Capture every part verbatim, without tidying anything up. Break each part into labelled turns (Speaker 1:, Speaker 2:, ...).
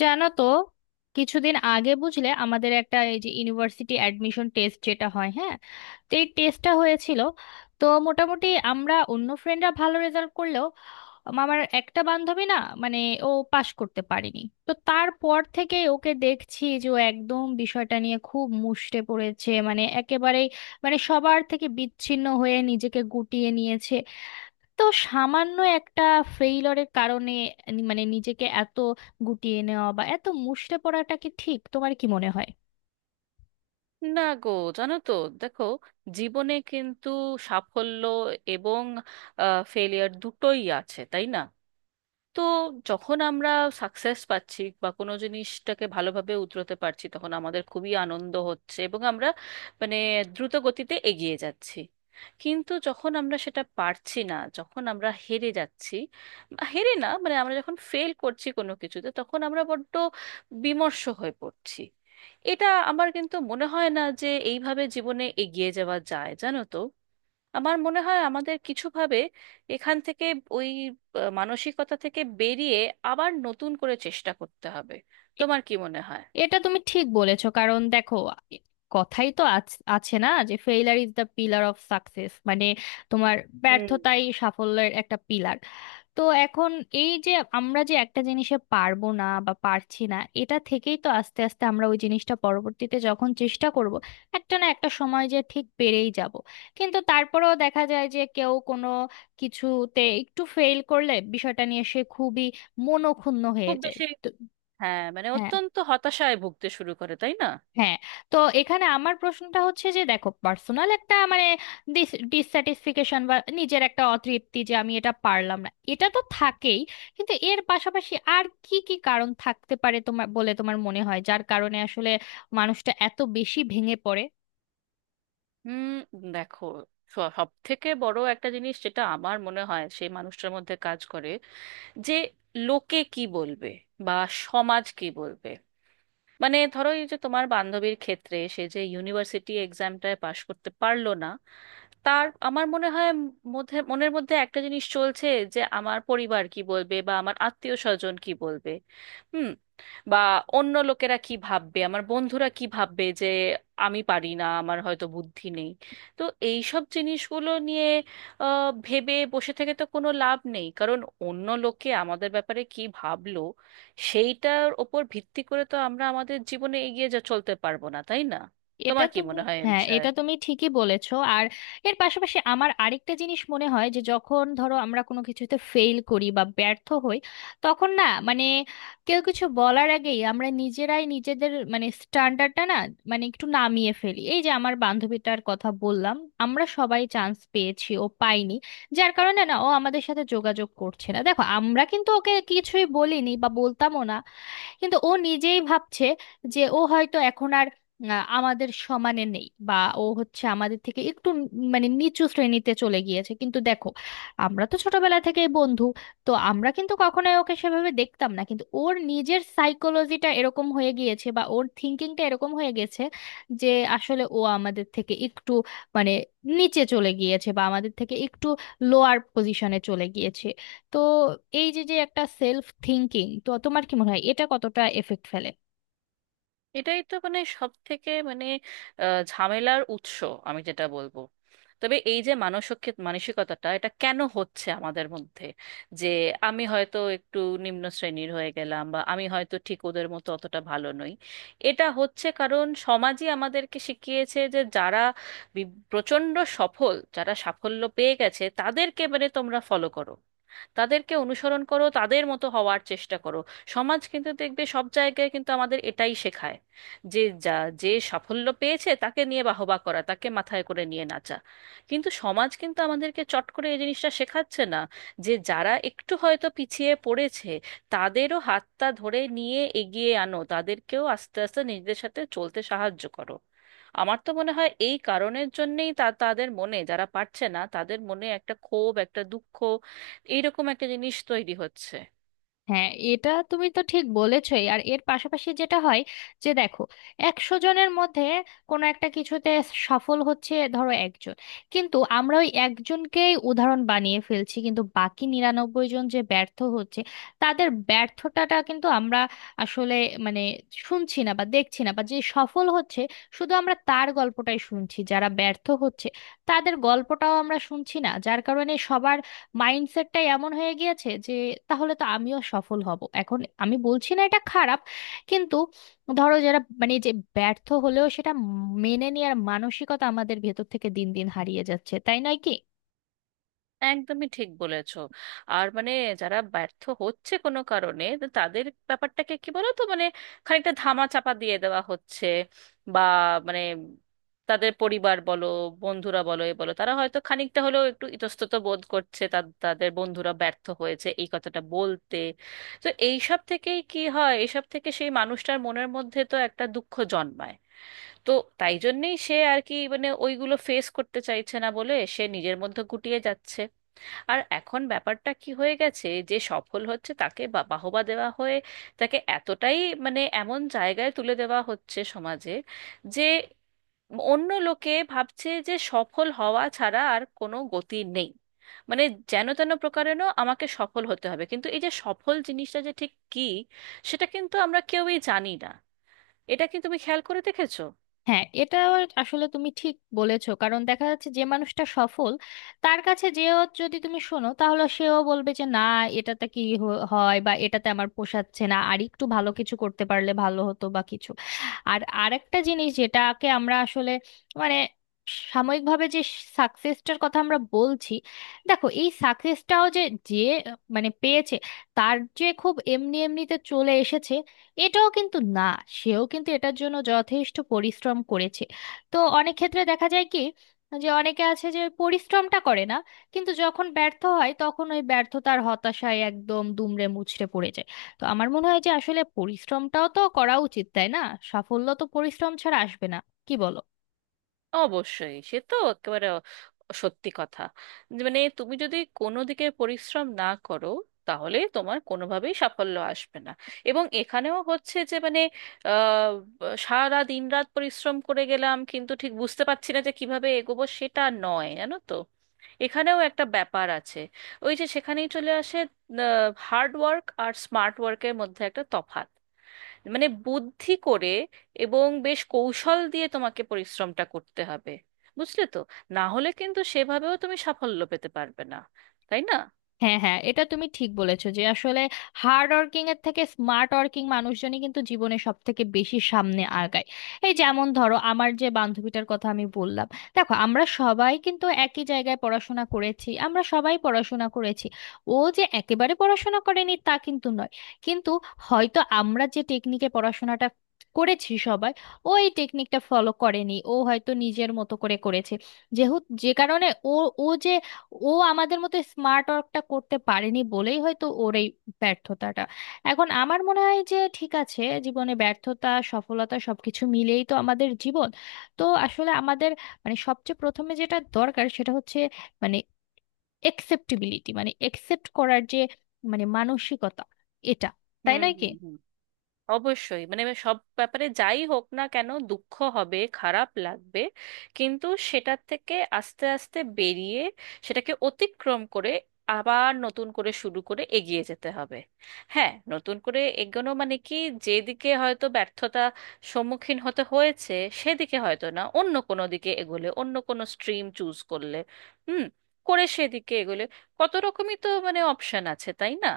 Speaker 1: জানো তো, কিছুদিন আগে বুঝলে আমাদের একটা এই যে ইউনিভার্সিটি অ্যাডমিশন টেস্ট যেটা হয়, হ্যাঁ। তো এই টেস্টটা হয়েছিল। তো মোটামুটি আমরা অন্য ফ্রেন্ডরা ভালো রেজাল্ট করলেও আম- আমার একটা বান্ধবী না, মানে, ও পাশ করতে পারেনি। তো তারপর থেকে ওকে দেখছি যে ও একদম বিষয়টা নিয়ে খুব মুষ্টে পড়েছে, মানে একেবারেই, মানে সবার থেকে বিচ্ছিন্ন হয়ে নিজেকে গুটিয়ে নিয়েছে। তো সামান্য একটা ফেইলরের কারণে নি- মানে নিজেকে এত গুটিয়ে নেওয়া বা এত মুষড়ে পড়াটা কি ঠিক? তোমার কি মনে হয়?
Speaker 2: না গো। জানো তো, দেখো, জীবনে কিন্তু সাফল্য এবং ফেলিয়ার দুটোই আছে, তাই না? তো যখন আমরা সাকসেস পাচ্ছি বা কোনো জিনিসটাকে ভালোভাবে উতরাতে পারছি, তখন আমাদের খুবই আনন্দ হচ্ছে এবং আমরা মানে দ্রুত গতিতে এগিয়ে যাচ্ছি। কিন্তু যখন আমরা সেটা পারছি না, যখন আমরা হেরে যাচ্ছি, বা হেরে না, মানে আমরা যখন ফেল করছি কোনো কিছুতে, তখন আমরা বড্ড বিমর্ষ হয়ে পড়ছি। এটা আমার কিন্তু মনে হয় না যে এইভাবে জীবনে এগিয়ে যাওয়া যায়, জানো তো। আমার মনে হয় আমাদের কিছুভাবে এখান থেকে ওই আহ, মানসিকতা থেকে বেরিয়ে আবার নতুন করে চেষ্টা করতে হবে। তোমার কি মনে হয়?
Speaker 1: এটা তুমি ঠিক বলেছো। কারণ দেখো, কথাই তো আছ- আছে না, যে failure is the pillar of success, মানে তোমার
Speaker 2: হুম,
Speaker 1: ব্যর্থতাই সাফল্যের একটা পিলার। তো এখন এই যে আমরা যে একটা জিনিসে পারবো না বা পারছি না, এটা থেকেই তো আস্তে আস্তে আমরা ওই জিনিসটা পরবর্তীতে যখন চেষ্টা করব, একটা না একটা সময় যে ঠিক পেরেই যাব। কিন্তু তারপরেও দেখা যায় যে কেউ কোনো কিছুতে একটু ফেল করলে বিষয়টা নিয়ে সে খুবই মনোক্ষুণ্ণ হয়ে
Speaker 2: খুব
Speaker 1: যায়।
Speaker 2: বেশি।
Speaker 1: তো
Speaker 2: হ্যাঁ, মানে
Speaker 1: হ্যাঁ,
Speaker 2: অত্যন্ত হতাশায় ভুগতে শুরু করে, তাই না?
Speaker 1: হ্যাঁ। তো এখানে আমার প্রশ্নটা হচ্ছে যে দেখো, পার্সোনাল একটা, মানে, ডিসস্যাটিসফিকেশন বা নিজের একটা অতৃপ্তি যে আমি এটা পারলাম না, এটা তো থাকেই। কিন্তু এর পাশাপাশি আর কি কি কারণ থাকতে পারে তোমার বলে তোমার মনে হয় যার কারণে আসলে মানুষটা এত বেশি ভেঙে পড়ে?
Speaker 2: হুম, দেখো, সব থেকে বড় একটা জিনিস যেটা আমার মনে হয় সেই মানুষটার মধ্যে কাজ করে, যে লোকে কি বলবে বা সমাজ কি বলবে। মানে ধরো এই যে তোমার বান্ধবীর ক্ষেত্রে, সে যে ইউনিভার্সিটি এক্সামটায় পাশ করতে পারলো না, তার আমার মনে হয় মধ্যে, মনের মধ্যে একটা জিনিস চলছে যে আমার পরিবার কি বলবে বা আমার আত্মীয় স্বজন কি বলবে। হুম। বা অন্য লোকেরা কি ভাববে, আমার বন্ধুরা কি ভাববে যে আমি পারি না, আমার হয়তো বুদ্ধি নেই। তো এই সব জিনিসগুলো নিয়ে আহ, ভেবে বসে থেকে তো কোনো লাভ নেই, কারণ অন্য লোকে আমাদের ব্যাপারে কি ভাবলো সেইটার ওপর ভিত্তি করে তো আমরা আমাদের জীবনে এগিয়ে যা চলতে পারবো না, তাই না?
Speaker 1: এটা
Speaker 2: তোমার কি
Speaker 1: তুমি,
Speaker 2: মনে হয় এ
Speaker 1: হ্যাঁ,
Speaker 2: বিষয়ে?
Speaker 1: এটা তুমি ঠিকই বলেছো। আর এর পাশাপাশি আমার আরেকটা জিনিস মনে হয় যে যখন ধরো আমরা কোনো কিছুতে ফেল করি বা ব্যর্থ হই, তখন না, মানে, কেউ কিছু বলার আগেই আমরা নিজেরাই নিজেদের, মানে, স্ট্যান্ডার্ডটা না, মানে একটু নামিয়ে ফেলি। এই যে আমার বান্ধবীটার কথা বললাম, আমরা সবাই চান্স পেয়েছি, ও পাইনি। যার কারণে না ও আমাদের সাথে যোগাযোগ করছে না। দেখো, আমরা কিন্তু ওকে কিছুই বলিনি বা বলতামও না, কিন্তু ও নিজেই ভাবছে যে ও হয়তো এখন আর আহ, আমাদের সমানে নেই, বা ও হচ্ছে আমাদের থেকে একটু উম মানে নিচু শ্রেণীতে চলে গিয়েছে। কিন্তু দেখো, আমরা তো ছোটবেলা থেকেই বন্ধু। তো আমরা কিন্তু কখনোই ওকে সেভাবে দেখতাম না, কিন্তু ওর নিজের সাইকোলজিটা এরকম হয়ে গিয়েছে বা ওর থিঙ্কিংটা এরকম হয়ে গেছে যে আসলে ও আমাদের থেকে একটু, মানে, নিচে চলে গিয়েছে বা আমাদের থেকে একটু লোয়ার পজিশনে চলে গিয়েছে। তো এই যে যে একটা সেলফ থিঙ্কিং, তো তোমার কি মনে হয় এটা কতটা এফেক্ট ফেলে?
Speaker 2: এটাই তো মানে সব থেকে মানে আহ, ঝামেলার উৎস আমি যেটা বলবো। তবে এই যে মানসিক মানসিকতাটা, এটা কেন হচ্ছে আমাদের মধ্যে যে আমি হয়তো একটু নিম্ন শ্রেণীর হয়ে গেলাম, বা আমি হয়তো ঠিক ওদের মতো অতটা ভালো নই? এটা হচ্ছে কারণ সমাজই আমাদেরকে শিখিয়েছে যে যারা বি- প্রচণ্ড সফল, যারা সাফল্য পেয়ে গেছে, তাদেরকে মানে তোমরা ফলো করো, তাদেরকে অনুসরণ করো, তাদের মতো হওয়ার চেষ্টা করো। সমাজ কিন্তু দেখবে, সব জায়গায় কিন্তু আমাদের এটাই শেখায় যে যা যে সাফল্য পেয়েছে তাকে নিয়ে বাহবা করা, তাকে মাথায় করে নিয়ে নাচা। কিন্তু সমাজ কিন্তু আমাদেরকে চট করে এই জিনিসটা শেখাচ্ছে না যে যারা একটু হয়তো পিছিয়ে পড়েছে, তাদেরও হাতটা ধরে নিয়ে এগিয়ে আনো, তাদেরকেও আস্তে আস্তে নিজেদের সাথে চলতে সাহায্য করো। আমার তো মনে হয় এই কারণের জন্যেই তা তাদের মনে, যারা পারছে না তাদের মনে একটা ক্ষোভ, একটা দুঃখ, এইরকম একটা জিনিস তৈরি হচ্ছে।
Speaker 1: হ্যাঁ, এটা তুমি তো ঠিক বলেছই। আর এর পাশাপাশি যেটা হয় যে দেখো, একশো জনের মধ্যে কোনো একটা কিছুতে সফল হচ্ছে ধরো একজন, কিন্তু আমরা ওই একজনকেই উদাহরণ বানিয়ে ফেলছি। কিন্তু বাকি নিরানব্বই জন যে ব্যর্থ হচ্ছে, তাদের ব্যর্থতাটা কিন্তু আমরা আসলে, মানে, শুনছি না বা দেখছি না। বা যে সফল হচ্ছে, শুধু আমরা তার গল্পটাই শুনছি। যারা ব্যর্থ হচ্ছে, তাদের গল্পটাও আমরা শুনছি না, যার কারণে সবার মাইন্ডসেটটাই এমন হয়ে গিয়েছে যে তাহলে তো আমিও সফল হব এখন। আমি বলছি না এটা খারাপ, কিন্তু ধরো যারা, মানে, যে ব্যর্থ হলেও সেটা মেনে নেওয়ার মানসিকতা আমাদের ভেতর থেকে দিন দিন হারিয়ে যাচ্ছে, তাই নয় কি?
Speaker 2: একদমই ঠিক বলেছো। আর মানে যারা ব্যর্থ হচ্ছে কোনো কারণে, তো তাদের ব্যাপারটাকে কি বলো তো, মানে খানিকটা ধামা চাপা দিয়ে দেওয়া হচ্ছে। বা মানে তাদের পরিবার বলো, বন্ধুরা বলো, এ বলো, তারা হয়তো খানিকটা হলেও একটু ইতস্তত বোধ করছে তা- তাদের বন্ধুরা ব্যর্থ হয়েছে এই কথাটা বলতে। তো এইসব থেকেই কি হয়, এইসব থেকে সেই মানুষটার মনের মধ্যে তো একটা দুঃখ জন্মায়। তো তাই জন্যেই সে আর কি মানে ওইগুলো ফেস করতে চাইছে না বলে সে নিজের মধ্যে গুটিয়ে যাচ্ছে। আর এখন ব্যাপারটা কি হয়ে গেছে, যে সফল হচ্ছে তাকে বা- বাহবা দেওয়া হয়ে, তাকে এতটাই মানে এমন জায়গায় তুলে দেওয়া হচ্ছে সমাজে, যে অন্য লোকে ভাবছে যে সফল হওয়া ছাড়া আর কোনো গতি নেই। মানে যেন তেন প্রকারেণ আমাকে সফল হতে হবে। কিন্তু এই যে সফল জিনিসটা যে ঠিক কি, সেটা কিন্তু আমরা কেউই জানি না। এটা কি তুমি খেয়াল করে দেখেছো?
Speaker 1: হ্যাঁ, এটা আসলে তুমি ঠিক বলেছো। কারণ দেখা যাচ্ছে যে মানুষটা সফল, তার কাছে যেও যদি তুমি শোনো, তাহলে সেও বলবে যে না, এটাতে কি হ- হয় বা এটাতে আমার পোষাচ্ছে না, আর একটু ভালো কিছু করতে পারলে ভালো হতো বা কিছু। আর আরেকটা জিনিস যেটাকে আমরা আসলে, মানে, সাময়িকভাবে যে সাকসেসটার কথা আমরা বলছি, দেখো এই সাকসেসটাও যে যে মানে পেয়েছে, তার যে খুব এমনি এমনিতে চলে এসেছে, এটাও কিন্তু না। সেও কিন্তু এটার জন্য যথেষ্ট পরিশ্রম করেছে। তো অনেক ক্ষেত্রে দেখা যায় কি, যে অনেকে আছে যে পরিশ্রমটা করে না, কিন্তু যখন ব্যর্থ হয় তখন ওই ব্যর্থতার হতাশায় একদম দুমড়ে মুচড়ে পড়ে যায়। তো আমার মনে হয় যে আসলে পরিশ্রমটাও তো করা উচিত, তাই না? সাফল্য তো পরিশ্রম ছাড়া আসবে না, কি বলো?
Speaker 2: অবশ্যই, সে তো একেবারে অ- সত্যি কথা, যে মানে তুমি যদি কোনো দিকে পরিশ্রম না করো, তাহলে তোমার কোনোভাবেই সাফল্য আসবে না। এবং এখানেও হচ্ছে যে মানে আহ, সারা দিন রাত পরিশ্রম করে গেলাম, কিন্তু ঠিক বুঝতে পারছি না যে কিভাবে এগোবো, সেটা নয়, জানো তো। এখানেও একটা ব্যাপার আছে, ওই যে সেখানেই চলে আসে, হার্ড ওয়ার্ক আর স্মার্ট ওয়ার্কের মধ্যে একটা তফাৎ। মানে বুদ্ধি করে এবং বেশ কৌশল দিয়ে তোমাকে পরিশ্রমটা করতে হবে, বুঝলে তো? না হলে কিন্তু সেভাবেও তুমি সাফল্য পেতে পারবে না, তাই না?
Speaker 1: হ্যাঁ, হ্যাঁ, এটা তুমি ঠিক বলেছো যে আসলে হার্ড ওয়ার্কিং এর থেকে স্মার্ট ওয়ার্কিং মানুষজনই কিন্তু জীবনে সব থেকে বেশি সামনে আগায়। এই যেমন ধরো আমার যে বান্ধবীটার কথা আমি বললাম, দেখো আমরা সবাই কিন্তু একই জায়গায় পড়াশোনা করেছি, আমরা সবাই পড়াশোনা করেছি, ও যে একেবারে পড়াশোনা করেনি তা কিন্তু নয়। কিন্তু হয়তো আমরা যে টেকনিকে পড়াশোনাটা করেছি সবাই, ও এই টেকনিকটা ফলো করেনি, ও হয়তো নিজের মতো করে করেছে। যেহেতু যে কারণে ও, ও যে ও আমাদের মতো স্মার্ট ওয়ার্কটা করতে পারেনি বলেই হয়তো ওর এই ব্যর্থতাটা। এখন আমার মনে হয় যে ঠিক আছে, জীবনে ব্যর্থতা সফলতা সবকিছু মিলেই তো আমাদের জীবন। তো আসলে আমাদের, মানে, সবচেয়ে প্রথমে যেটা দরকার সেটা হচ্ছে, মানে, একসেপ্টেবিলিটি, মানে একসেপ্ট করার যে, মানে, মানসিকতা, এটা, তাই
Speaker 2: হুম,
Speaker 1: নয় কি?
Speaker 2: হুম, হুম। অবশ্যই, মানে আমি সব ব্যাপারে, যাই হোক না কেন, দুঃখ হবে, খারাপ লাগবে, কিন্তু সেটার থেকে আস্তে আস্তে বেরিয়ে, সেটাকে অতিক্রম করে আবার নতুন করে শুরু করে এগিয়ে যেতে হবে। হ্যাঁ, নতুন করে এগোনো মানে কি? যেদিকে হয়তো ব্যর্থতা সম্মুখীন হতে হয়েছে, সেদিকে হয়তো না, অন্য কোনো দিকে এগোলে, অন্য কোনো স্ট্রিম চুজ করলে, হুম, করে সেদিকে এগোলে, কত রকমই তো মানে অপশন আছে, তাই না?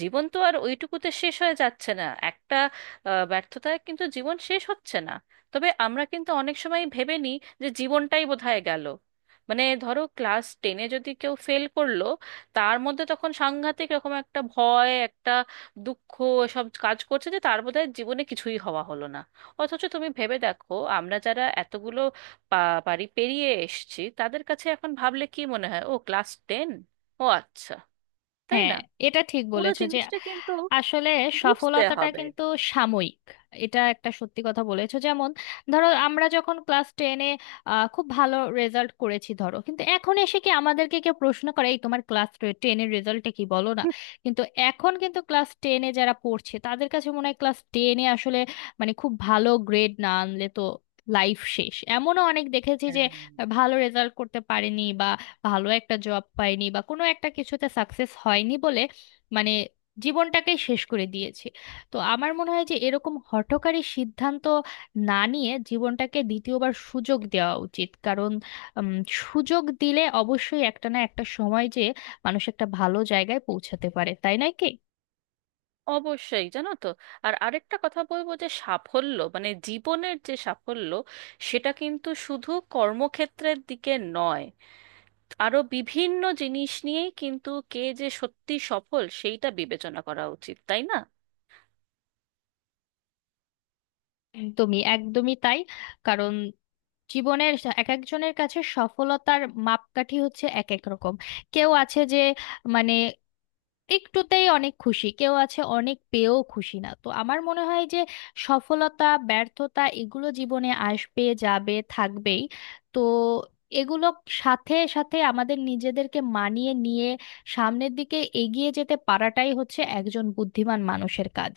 Speaker 2: জীবন তো আর ওইটুকুতে শেষ হয়ে যাচ্ছে না। একটা আহ, ব্যর্থতায় কিন্তু জীবন শেষ হচ্ছে না। তবে আমরা কিন্তু অনেক সময় ভেবে নিই যে জীবনটাই বোধহয় গেল। মানে ধরো ক্লাস টেনে যদি কেউ ফেল করলো, তার মধ্যে তখন সাংঘাতিক রকম একটা ভয়, একটা দুঃখ সব কাজ করছে, যে তার বোধহয় জীবনে কিছুই হওয়া হলো না। অথচ তুমি ভেবে দেখো, আমরা যারা এতগুলো পা- পারি পেরিয়ে এসেছি, তাদের কাছে এখন ভাবলে কি মনে হয়, ও ক্লাস টেন, ও আচ্ছা, তাই
Speaker 1: হ্যাঁ,
Speaker 2: না?
Speaker 1: এটা ঠিক
Speaker 2: পুরো
Speaker 1: বলেছো যে
Speaker 2: জিনিসটা কিন্তু
Speaker 1: আসলে
Speaker 2: বুঝতে
Speaker 1: সফলতাটা
Speaker 2: হবে।
Speaker 1: কিন্তু সাময়িক, এটা একটা সত্যি কথা বলেছো। যেমন ধরো আমরা যখন ক্লাস টেনে খুব ভালো রেজাল্ট করেছি ধরো, কিন্তু এখন এসে কি আমাদেরকে কেউ প্রশ্ন করে এই তোমার ক্লাস টেনের রেজাল্টটা কি, বলো না? কিন্তু এখন কিন্তু ক্লাস টেনে যারা পড়ছে তাদের কাছে মনে হয় ক্লাস টেনে আসলে, মানে, খুব ভালো গ্রেড না আনলে তো লাইফ শেষ। এমনও অনেক দেখেছি যে
Speaker 2: হ্যাঁ,
Speaker 1: ভালো রেজাল্ট করতে পারেনি, ভালো একটা জব পাইনি বা কোনো একটা কিছুতে সাকসেস হয়নি বলে, মানে, জীবনটাকে শেষ করে দিয়েছি। তো আমার মনে হয় যে এরকম হঠকারী সিদ্ধান্ত না নিয়ে জীবনটাকে দ্বিতীয়বার সুযোগ দেওয়া উচিত। কারণ উম, সুযোগ দিলে অবশ্যই একটা না একটা সময় যে মানুষ একটা ভালো জায়গায় পৌঁছাতে পারে, তাই নয় কি?
Speaker 2: অবশ্যই, জানো তো। আর আরেকটা কথা বলবো, যে সাফল্য মানে জীবনের যে সাফল্য, সেটা কিন্তু শুধু কর্মক্ষেত্রের দিকে নয়, আরো বিভিন্ন জিনিস নিয়েই কিন্তু কে যে সত্যি সফল সেইটা বিবেচনা করা উচিত, তাই না?
Speaker 1: একদমই, একদমই তাই। কারণ জীবনের এক একজনের কাছে সফলতার মাপকাঠি হচ্ছে এক এক রকম। কেউ আছে যে, মানে, একটুতেই অনেক খুশি, কেউ আছে অনেক পেয়েও খুশি না। তো আমার মনে হয় যে সফলতা ব্যর্থতা এগুলো জীবনে আসবে, যাবে, থাকবেই। তো এগুলো সাথে সাথে আমাদের নিজেদেরকে মানিয়ে নিয়ে সামনের দিকে এগিয়ে যেতে পারাটাই হচ্ছে একজন বুদ্ধিমান মানুষের কাজ।